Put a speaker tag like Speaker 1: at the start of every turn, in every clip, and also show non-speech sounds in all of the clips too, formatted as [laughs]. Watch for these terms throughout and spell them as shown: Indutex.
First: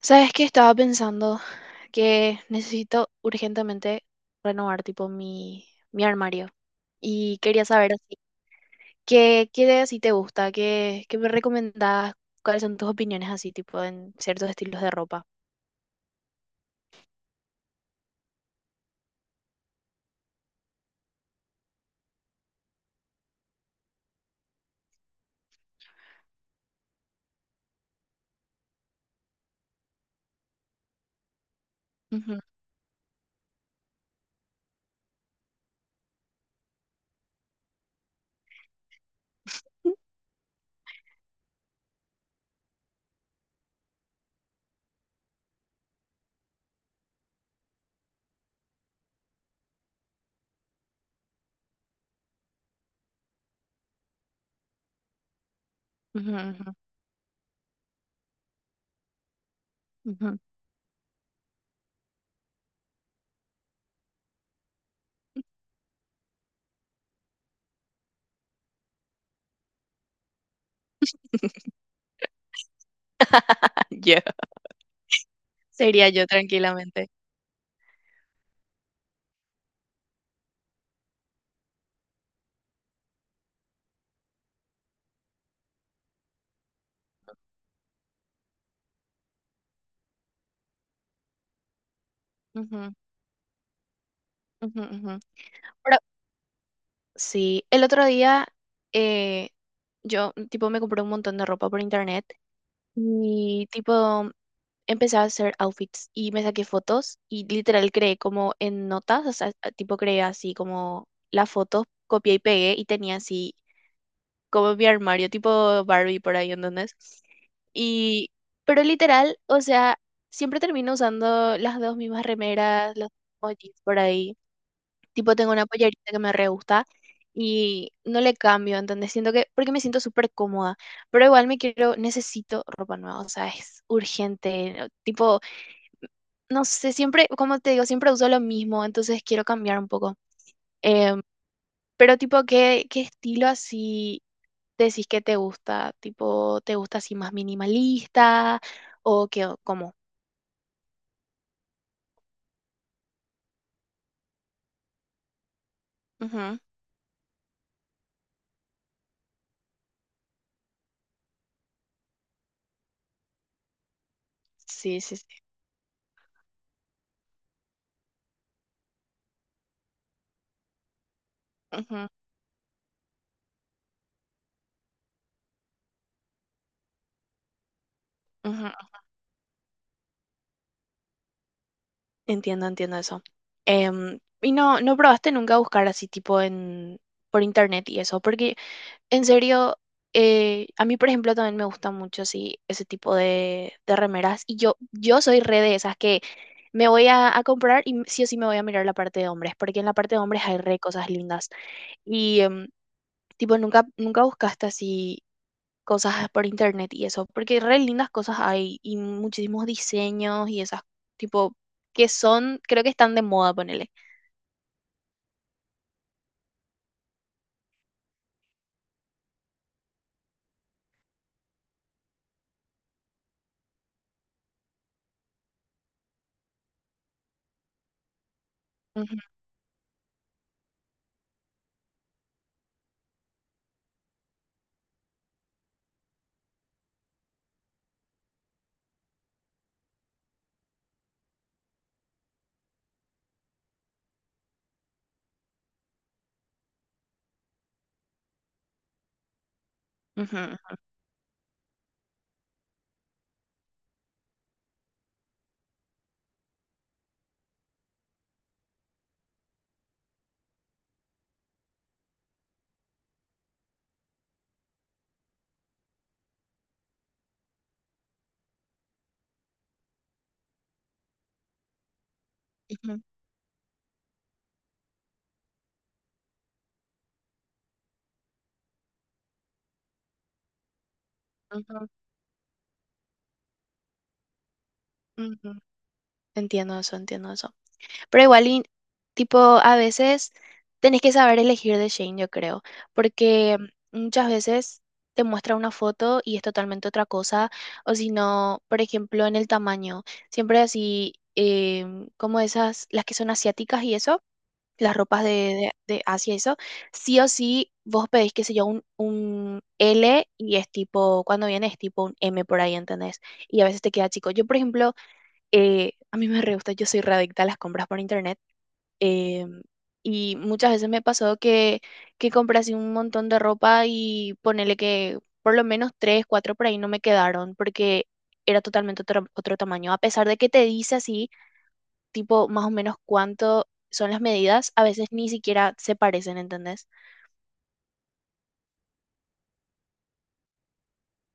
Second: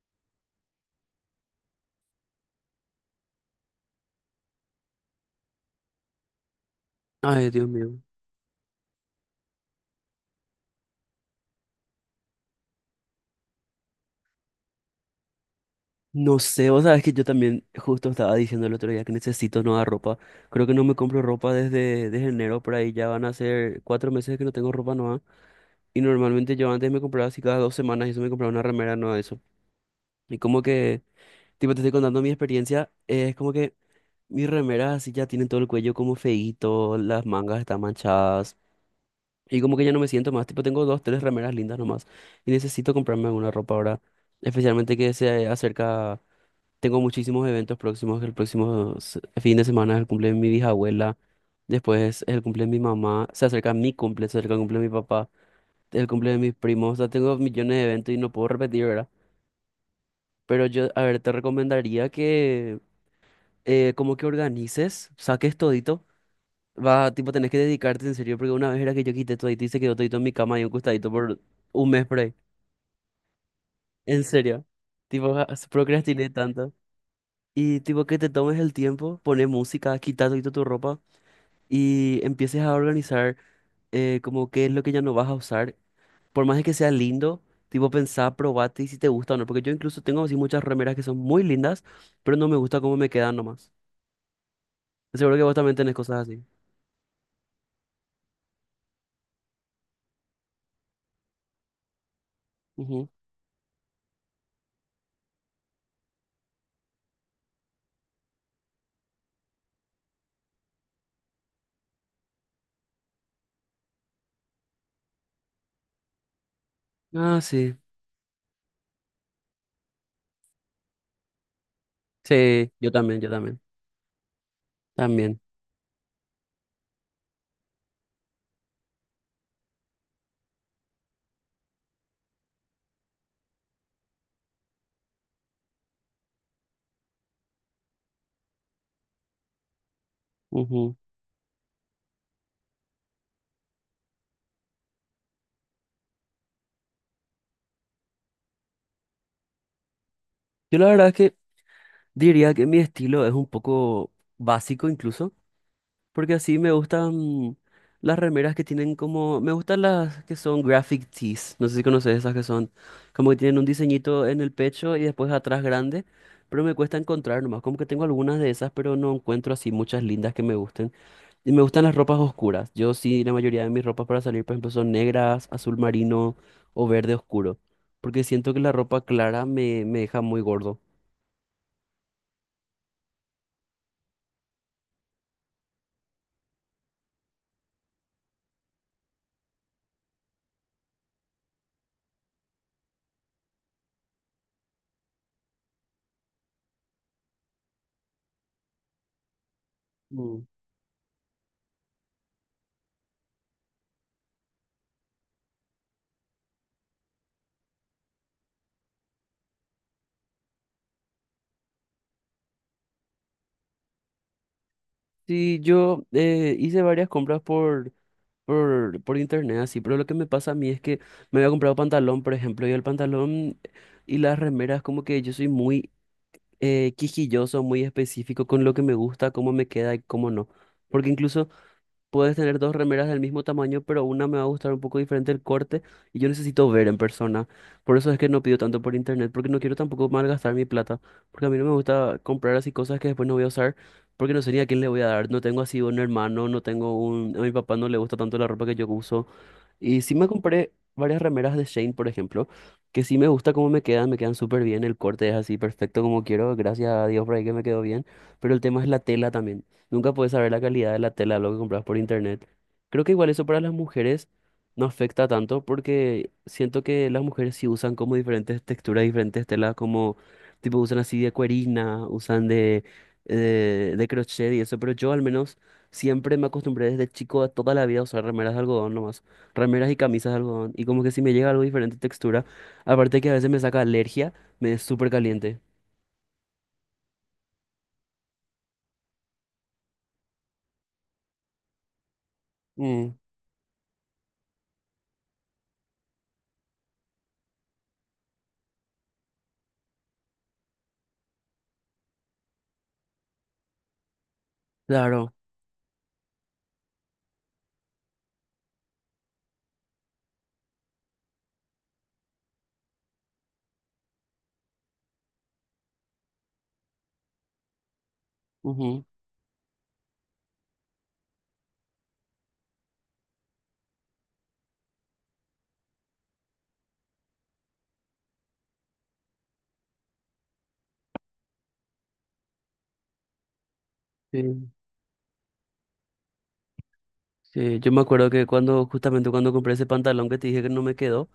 Speaker 1: Sabes que estaba pensando que necesito urgentemente renovar tipo mi armario y
Speaker 2: Ay,
Speaker 1: quería
Speaker 2: Dios
Speaker 1: saber
Speaker 2: mío.
Speaker 1: así, qué de así te gusta, qué me recomendás, cuáles son tus opiniones así tipo en ciertos estilos de ropa.
Speaker 2: No sé, o sea, es que yo también justo estaba diciendo el otro día que necesito nueva ropa. Creo que no me compro ropa desde enero, por ahí ya van a ser 4 meses que no tengo ropa nueva. Y normalmente yo antes me compraba así cada 2 semanas y eso me compraba una remera nueva de eso. Y como que, tipo, te estoy contando mi
Speaker 1: Ujú.
Speaker 2: experiencia, es como que mis remeras así ya tienen todo el cuello como feíto, las mangas están manchadas. Y como que ya no me siento más, tipo, tengo dos, tres remeras lindas nomás. Y necesito comprarme alguna ropa ahora, especialmente que se acerca. Tengo muchísimos eventos próximos. El próximo fin de semana es el cumple de mi bisabuela. Después es el cumple de mi mamá. Se acerca mi cumple, se acerca el cumple de mi papá. El
Speaker 1: Ujú,
Speaker 2: cumple de mis
Speaker 1: ujú,
Speaker 2: primos. O sea, tengo millones de eventos y no puedo repetir, ¿verdad?
Speaker 1: ujú.
Speaker 2: Pero yo, a ver, te recomendaría que como que organices, saques todito. Va, tipo, tenés que dedicarte en serio, porque una vez era que yo quité todito y se quedó todito en mi cama y un costadito por
Speaker 1: [laughs]
Speaker 2: un mes por ahí.
Speaker 1: Ya.
Speaker 2: En serio. Tipo,
Speaker 1: Sería yo
Speaker 2: procrastiné tanto.
Speaker 1: tranquilamente.
Speaker 2: Y tipo que te tomes el tiempo, pones música, quita todito tu ropa y empieces a organizar como qué es lo que ya no vas a usar. Por más de que sea lindo, tipo pensá, probate y si te gusta o no. Porque yo incluso tengo así muchas remeras que son muy lindas, pero no me gusta
Speaker 1: Ujú,
Speaker 2: cómo me quedan nomás.
Speaker 1: ujú.
Speaker 2: Seguro que vos también tenés
Speaker 1: Pero
Speaker 2: cosas así.
Speaker 1: sí, el otro día eh, yo tipo me compré un montón de ropa por internet
Speaker 2: Ujú.
Speaker 1: y tipo empecé a hacer outfits y me saqué fotos y literal creé como en notas, o sea, tipo creé así como las fotos, copié y pegué y tenía así como mi armario tipo Barbie por ahí, ¿entendés?
Speaker 2: Ah, sí.
Speaker 1: Y pero literal, o sea, siempre termino usando las dos mismas
Speaker 2: Sí, yo
Speaker 1: remeras, los
Speaker 2: también, yo
Speaker 1: mismos
Speaker 2: también.
Speaker 1: jeans por ahí. Tipo,
Speaker 2: También.
Speaker 1: tengo una pollerita que me re gusta y no le cambio, ¿entendés? Siento que, porque me siento súper cómoda, pero igual me quiero, necesito ropa nueva, o sea, es urgente, ¿no? Tipo, no sé, siempre, como te digo, siempre uso lo mismo, entonces quiero cambiar un poco.
Speaker 2: Ujú.
Speaker 1: Em, pero tipo, ¿ qué estilo así decís que te gusta? Tipo, ¿te gusta así más minimalista o qué, o cómo?
Speaker 2: Yo la verdad es que diría que mi estilo es un poco básico incluso. Porque
Speaker 1: Ujú.
Speaker 2: así me gustan las remeras que tienen como... Me gustan las que son graphic tees. No sé si conoces esas que son como que tienen un diseñito en el pecho
Speaker 1: Sí,
Speaker 2: y
Speaker 1: sí.
Speaker 2: después atrás grande. Pero me cuesta encontrar nomás. Como que tengo algunas de esas, pero no encuentro así muchas lindas que me gusten. Y me gustan las
Speaker 1: ujú,
Speaker 2: ropas oscuras. Yo sí, la mayoría de mis ropas para salir, por ejemplo, son negras, azul marino o verde oscuro. Porque siento que
Speaker 1: Ujú.
Speaker 2: la ropa clara me deja muy gordo.
Speaker 1: Entiendo, entiendo eso. Y no, no probaste nunca buscar así tipo en por internet y eso, porque en serio, a mí por ejemplo también me gusta mucho así ese tipo de remeras y yo soy re de esas que me voy a comprar y sí o sí me voy a mirar la parte de hombres, porque en la parte de hombres
Speaker 2: Mm.
Speaker 1: hay re cosas lindas y tipo nunca buscaste así cosas por internet y eso, porque re lindas cosas hay y muchísimos diseños y esas tipo que son, creo que están de moda, ponele.
Speaker 2: Sí, yo hice varias compras por internet, así, pero lo que me pasa a mí es que me había comprado pantalón, por ejemplo, y el pantalón y las remeras, como que yo soy muy quisquilloso, muy específico con lo que me
Speaker 1: Ujú,
Speaker 2: gusta, cómo me queda y cómo no. Porque incluso puedes tener dos remeras del mismo tamaño, pero una me va a gustar un poco diferente el corte y yo necesito ver en persona. Por eso es que no pido tanto por internet, porque no quiero tampoco malgastar mi plata, porque a mí no me gusta comprar así cosas que después no voy a usar, porque no sé ni a quién le voy a dar. No tengo así un hermano, no tengo un... A mi papá no le gusta tanto la ropa que yo uso. Y sí me
Speaker 1: ujú,
Speaker 2: compré varias remeras de Shane, por ejemplo, que sí me gusta cómo me quedan súper bien, el corte es así perfecto como quiero, gracias a Dios por ahí que me quedó bien, pero el tema es la tela también. Nunca puedes saber la calidad de la tela, de lo que compras por internet. Creo que igual eso para las mujeres no afecta tanto porque siento que las mujeres sí usan como diferentes texturas, diferentes telas, como tipo usan así de cuerina, usan de,
Speaker 1: ujú,
Speaker 2: de, de crochet y eso, pero yo al menos siempre me acostumbré desde chico a toda la vida a usar remeras de algodón nomás. Remeras y camisas de algodón. Y como que si me llega algo
Speaker 1: ujú,
Speaker 2: diferente textura. Aparte que a veces me saca alergia, me es súper
Speaker 1: ujú.
Speaker 2: caliente.
Speaker 1: Entiendo eso, entiendo eso. Pero igual, y tipo, a veces tenés que saber elegir de Shane, yo creo,
Speaker 2: Mm.
Speaker 1: porque muchas veces te muestra una foto y es totalmente otra cosa, o si no, por ejemplo, en el tamaño, siempre así, como esas, las que son asiáticas y eso las ropas
Speaker 2: Claro.
Speaker 1: de Asia y eso, sí o sí vos pedís, qué sé yo, un L y es tipo, cuando viene es tipo un M por ahí, ¿entendés? Y a veces te queda chico. Yo, por ejemplo, a mí me re gusta, yo soy re adicta a las compras por internet.
Speaker 2: Ujú.
Speaker 1: Eh, y muchas veces me pasó que compré así un montón de ropa y ponele que por lo menos tres, cuatro por ahí no me quedaron porque era totalmente otro tamaño. A pesar de que te dice así tipo más o menos cuánto son las
Speaker 2: Sí,
Speaker 1: medidas, a veces ni siquiera se parecen, ¿entendés?
Speaker 2: sí. Yo me acuerdo que cuando, justamente cuando compré ese pantalón que te dije que no me quedó,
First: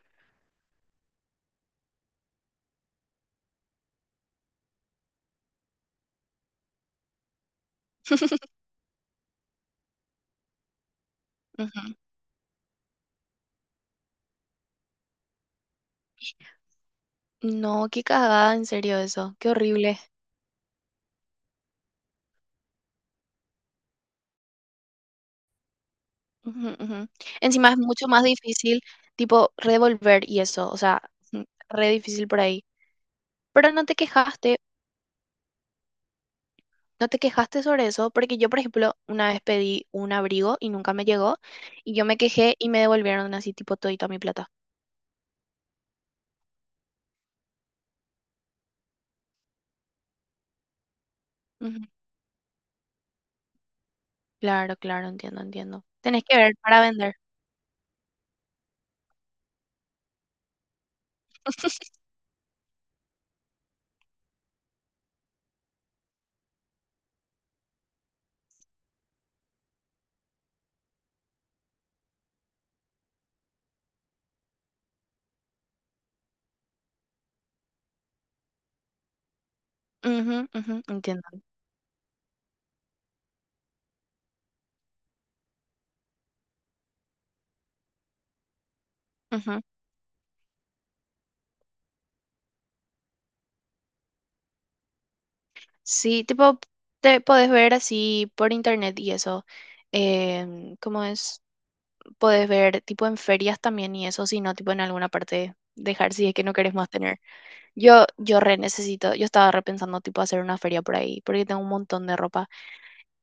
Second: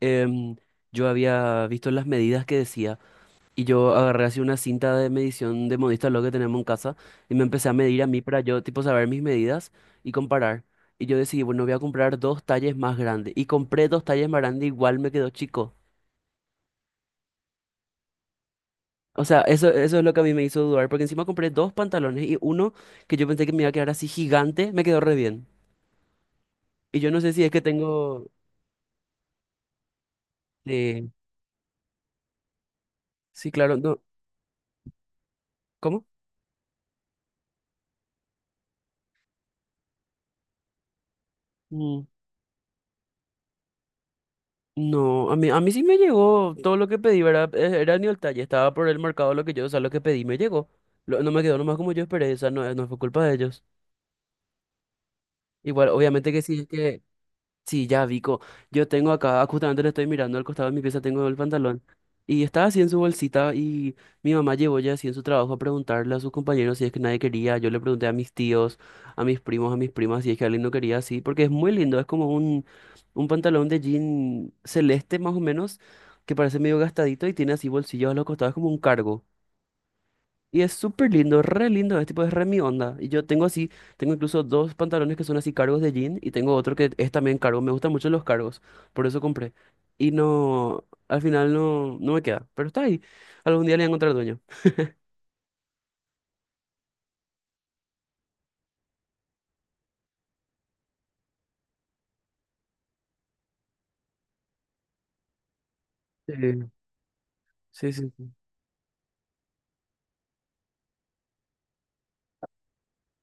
Speaker 2: em, yo había visto las medidas que decía. Y yo agarré así una cinta de medición de modista lo que tenemos en casa. Y me empecé a medir a mí para yo, tipo, saber mis medidas y comparar. Y yo decidí, bueno, voy a
Speaker 1: Ujú.
Speaker 2: comprar dos talles más grandes. Y compré dos talles más grandes, igual me quedó chico.
Speaker 1: No, qué cagada, en serio
Speaker 2: O
Speaker 1: eso,
Speaker 2: sea,
Speaker 1: qué
Speaker 2: eso
Speaker 1: horrible.
Speaker 2: es lo que a mí me hizo dudar, porque encima compré dos pantalones y uno que yo pensé que me iba a quedar así gigante, me quedó re bien. Y
Speaker 1: Ujú.
Speaker 2: yo no sé si es que
Speaker 1: Encima es mucho más
Speaker 2: tengo...
Speaker 1: difícil, tipo, revolver y eso, o sea,
Speaker 2: Eh,
Speaker 1: ujú, re difícil por ahí.
Speaker 2: sí,
Speaker 1: Pero
Speaker 2: claro,
Speaker 1: no te
Speaker 2: no.
Speaker 1: quejaste,
Speaker 2: ¿Cómo?
Speaker 1: no te quejaste sobre eso, porque yo, por ejemplo, una vez pedí un abrigo y nunca me llegó, y yo
Speaker 2: Mm.
Speaker 1: me quejé y me devolvieron así, tipo, todita mi plata.
Speaker 2: No, a mí sí me llegó todo lo que pedí, ¿verdad? Era ni el talle, estaba por el mercado lo que yo, o sea, lo que pedí me llegó. No me quedó nomás
Speaker 1: Ujú.
Speaker 2: como yo esperé, o sea, no, no fue culpa de ellos.
Speaker 1: Claro, claro, entiendo, entiendo.
Speaker 2: Igual,
Speaker 1: Tenés
Speaker 2: obviamente
Speaker 1: que
Speaker 2: que
Speaker 1: ver
Speaker 2: sí, es
Speaker 1: para
Speaker 2: que
Speaker 1: vender.
Speaker 2: Sí, ya, Vico. Yo tengo acá, justamente le estoy mirando al costado de mi pieza, tengo el pantalón. Y estaba así en su bolsita y mi mamá llevó ya así en su trabajo a preguntarle a sus compañeros si es que nadie quería. Yo le pregunté a mis tíos, a mis primos, a mis primas si es que alguien no quería así, porque es muy lindo, es como un pantalón de jean celeste más o menos, que parece medio gastadito y tiene así bolsillos a los costados como un cargo. Y es
Speaker 1: Ujú,
Speaker 2: súper
Speaker 1: entiendo.
Speaker 2: lindo, re lindo, es tipo, es re mi onda. Y yo tengo así, tengo incluso dos pantalones que son así cargos de jean y tengo otro que es también cargo. Me gustan mucho los cargos, por eso compré.
Speaker 1: Ujú.
Speaker 2: Y no, al final no, no me queda, pero está ahí. Algún día le voy a encontrar dueño.
Speaker 1: Sí, tipo, te podés ver así por internet y eso. ¿Cómo es? Podés ver tipo en ferias también y eso, si no, tipo en alguna parte dejar si es
Speaker 2: Sí,
Speaker 1: que no querés más tener.
Speaker 2: sí,
Speaker 1: Yo,
Speaker 2: sí. Sí.
Speaker 1: yo re necesito, yo estaba repensando tipo hacer una feria por ahí, porque tengo un montón de ropa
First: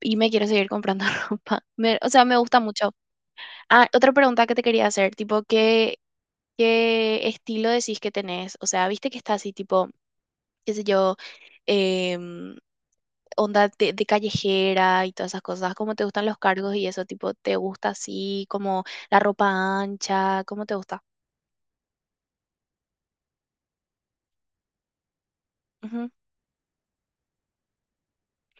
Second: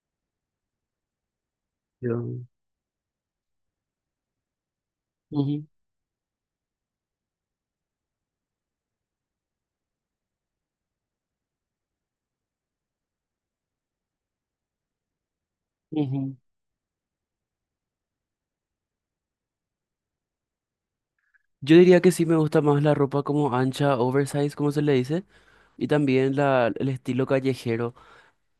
Speaker 1: y me quiero seguir comprando [laughs] ropa. Me- o
Speaker 2: Yo...
Speaker 1: sea, me gusta mucho. Ah, otra pregunta que te quería hacer, tipo,
Speaker 2: Ujú,
Speaker 1: ¿qué estilo decís que tenés? O sea, viste que está así tipo, qué sé yo, em, onda de callejera y todas esas cosas? ¿Cómo te gustan
Speaker 2: ujú.
Speaker 1: los cargos y eso? Tipo, ¿te gusta así como la ropa ancha? ¿Cómo te gusta?
Speaker 2: Yo diría que sí me gusta más la ropa como ancha, oversize, como se le dice, y
Speaker 1: Ujú,
Speaker 2: también el estilo callejero.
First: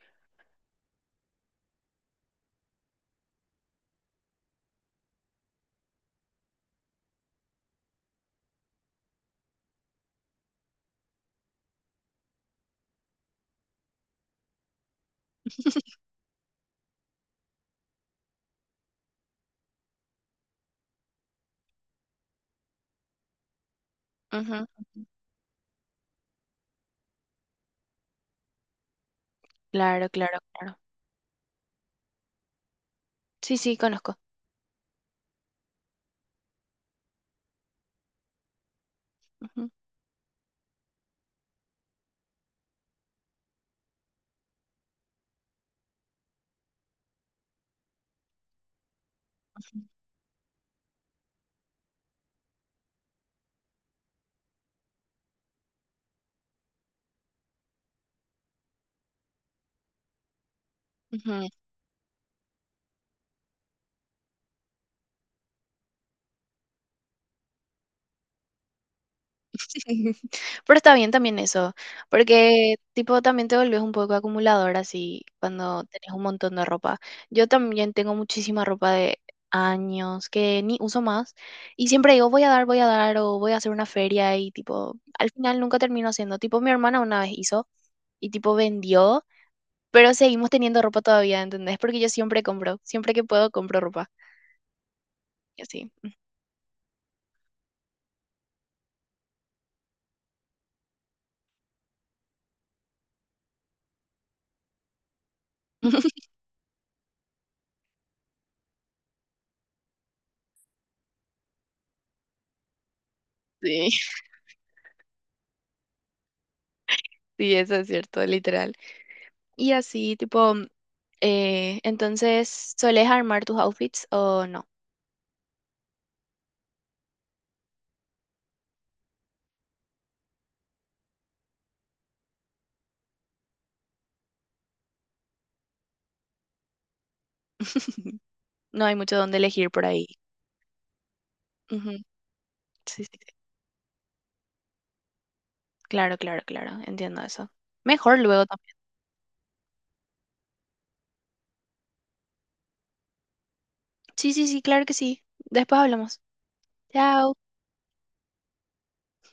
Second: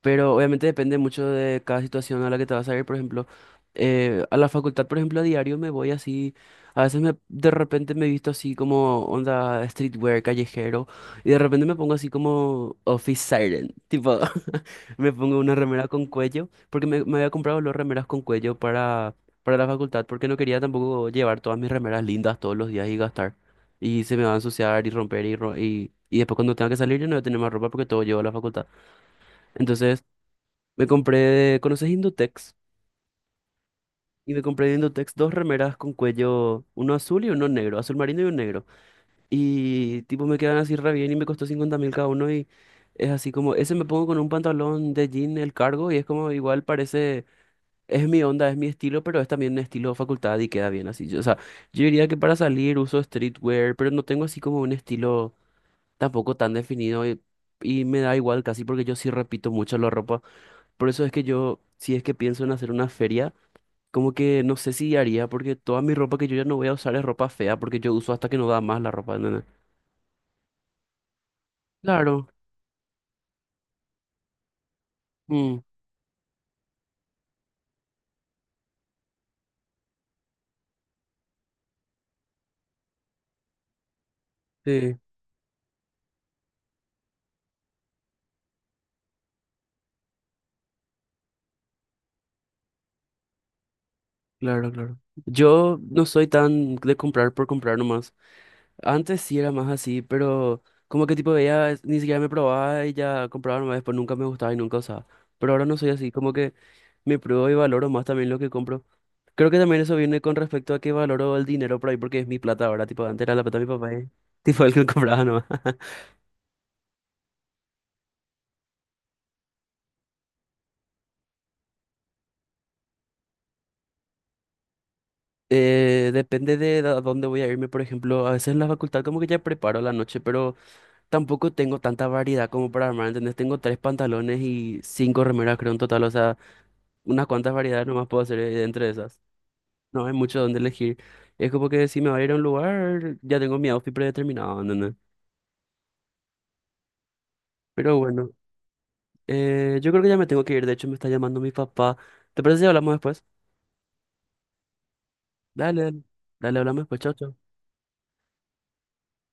Speaker 2: Pero obviamente depende mucho de cada situación a la que te vas a ir. Por ejemplo, a la facultad, por ejemplo, a diario me voy así. A veces de repente me visto así como onda streetwear, callejero. Y de repente me pongo así como office siren. Tipo, [laughs] me pongo una remera con cuello. Porque me había comprado los remeras con cuello para, la facultad. Porque no quería tampoco llevar todas mis remeras lindas todos los días y gastar. Y se me va a
Speaker 1: ujú.
Speaker 2: ensuciar y romper y después cuando tenga que salir yo no voy a tener más ropa porque todo llevo a la facultad. Entonces...
Speaker 1: Claro, claro, claro.
Speaker 2: Me compré, ¿conoces Indutex?
Speaker 1: Sí, sí, conozco.
Speaker 2: Y me compré de Indutex dos remeras con cuello, uno azul y uno negro, azul marino y un negro.
Speaker 1: Ujú,
Speaker 2: Y tipo me quedan así re bien y me costó 50 mil cada uno y es así como, ese me pongo con un pantalón de jean el cargo y es como igual parece, es mi onda, es mi estilo, pero es también estilo facultad y queda bien así. O sea, yo diría que para salir uso streetwear, pero no tengo así como un estilo tampoco tan definido y me da igual casi porque yo sí repito mucho la ropa. Por eso es que
Speaker 1: ujú.
Speaker 2: yo, si es que pienso en hacer una feria, como que no sé si haría, porque toda mi ropa que yo ya no voy a usar es ropa fea, porque yo uso hasta que no da más la ropa, ¿entendés?
Speaker 1: [laughs] Pero está bien también eso,
Speaker 2: Claro,
Speaker 1: porque tipo también te volvés un poco acumulador así
Speaker 2: mm,
Speaker 1: cuando tenés un montón de ropa. Yo también tengo muchísima ropa de años que ni uso más y siempre digo voy a dar o voy a hacer una feria y tipo
Speaker 2: sí,
Speaker 1: al final nunca termino haciendo. Tipo mi hermana una vez hizo y tipo vendió, pero seguimos teniendo ropa todavía, ¿entendés? Porque yo siempre compro, siempre que puedo compro ropa
Speaker 2: claro, claro.
Speaker 1: y
Speaker 2: Yo
Speaker 1: así.
Speaker 2: no soy tan de comprar por comprar nomás. Antes sí era más así, pero como que tipo veía, ni siquiera me probaba y ya compraba nomás, después nunca me gustaba y nunca usaba. Pero ahora no soy así,
Speaker 1: [laughs]
Speaker 2: como que me pruebo y valoro más también lo que compro. Creo que también eso viene con respecto a que valoro el dinero por ahí, porque es mi plata ahora, tipo, antes era la plata de mi
Speaker 1: Sí,
Speaker 2: papá, y, [laughs] tipo, el que compraba nomás.
Speaker 1: sí, eso es cierto, literal. Y así, tipo... entonces, ¿soles armar tus outfits o no?
Speaker 2: Depende de a dónde voy a irme, por ejemplo, a veces en la facultad como que ya preparo la noche, pero tampoco tengo tanta variedad como para armar, ¿entendés? Tengo tres pantalones y cinco remeras, creo, en total, o sea, unas cuantas variedades nomás
Speaker 1: [laughs]
Speaker 2: puedo hacer
Speaker 1: No
Speaker 2: entre
Speaker 1: hay mucho
Speaker 2: esas.
Speaker 1: donde elegir por
Speaker 2: No
Speaker 1: ahí.
Speaker 2: hay mucho donde elegir. Es como que
Speaker 1: Ujú.
Speaker 2: si me voy a ir a un
Speaker 1: Sí,
Speaker 2: lugar,
Speaker 1: sí.
Speaker 2: ya tengo mi outfit predeterminado, ¿entendés?
Speaker 1: Claro, claro, claro. Entiendo eso.
Speaker 2: Pero
Speaker 1: Mejor
Speaker 2: bueno,
Speaker 1: luego también.
Speaker 2: yo creo que ya me tengo que ir, de hecho me está llamando mi papá. ¿Te parece si hablamos después?
Speaker 1: Sí, sí, claro que sí. Después
Speaker 2: Dale, dale,
Speaker 1: hablamos.
Speaker 2: dale, hablamos después, chao,
Speaker 1: Chao.
Speaker 2: chao.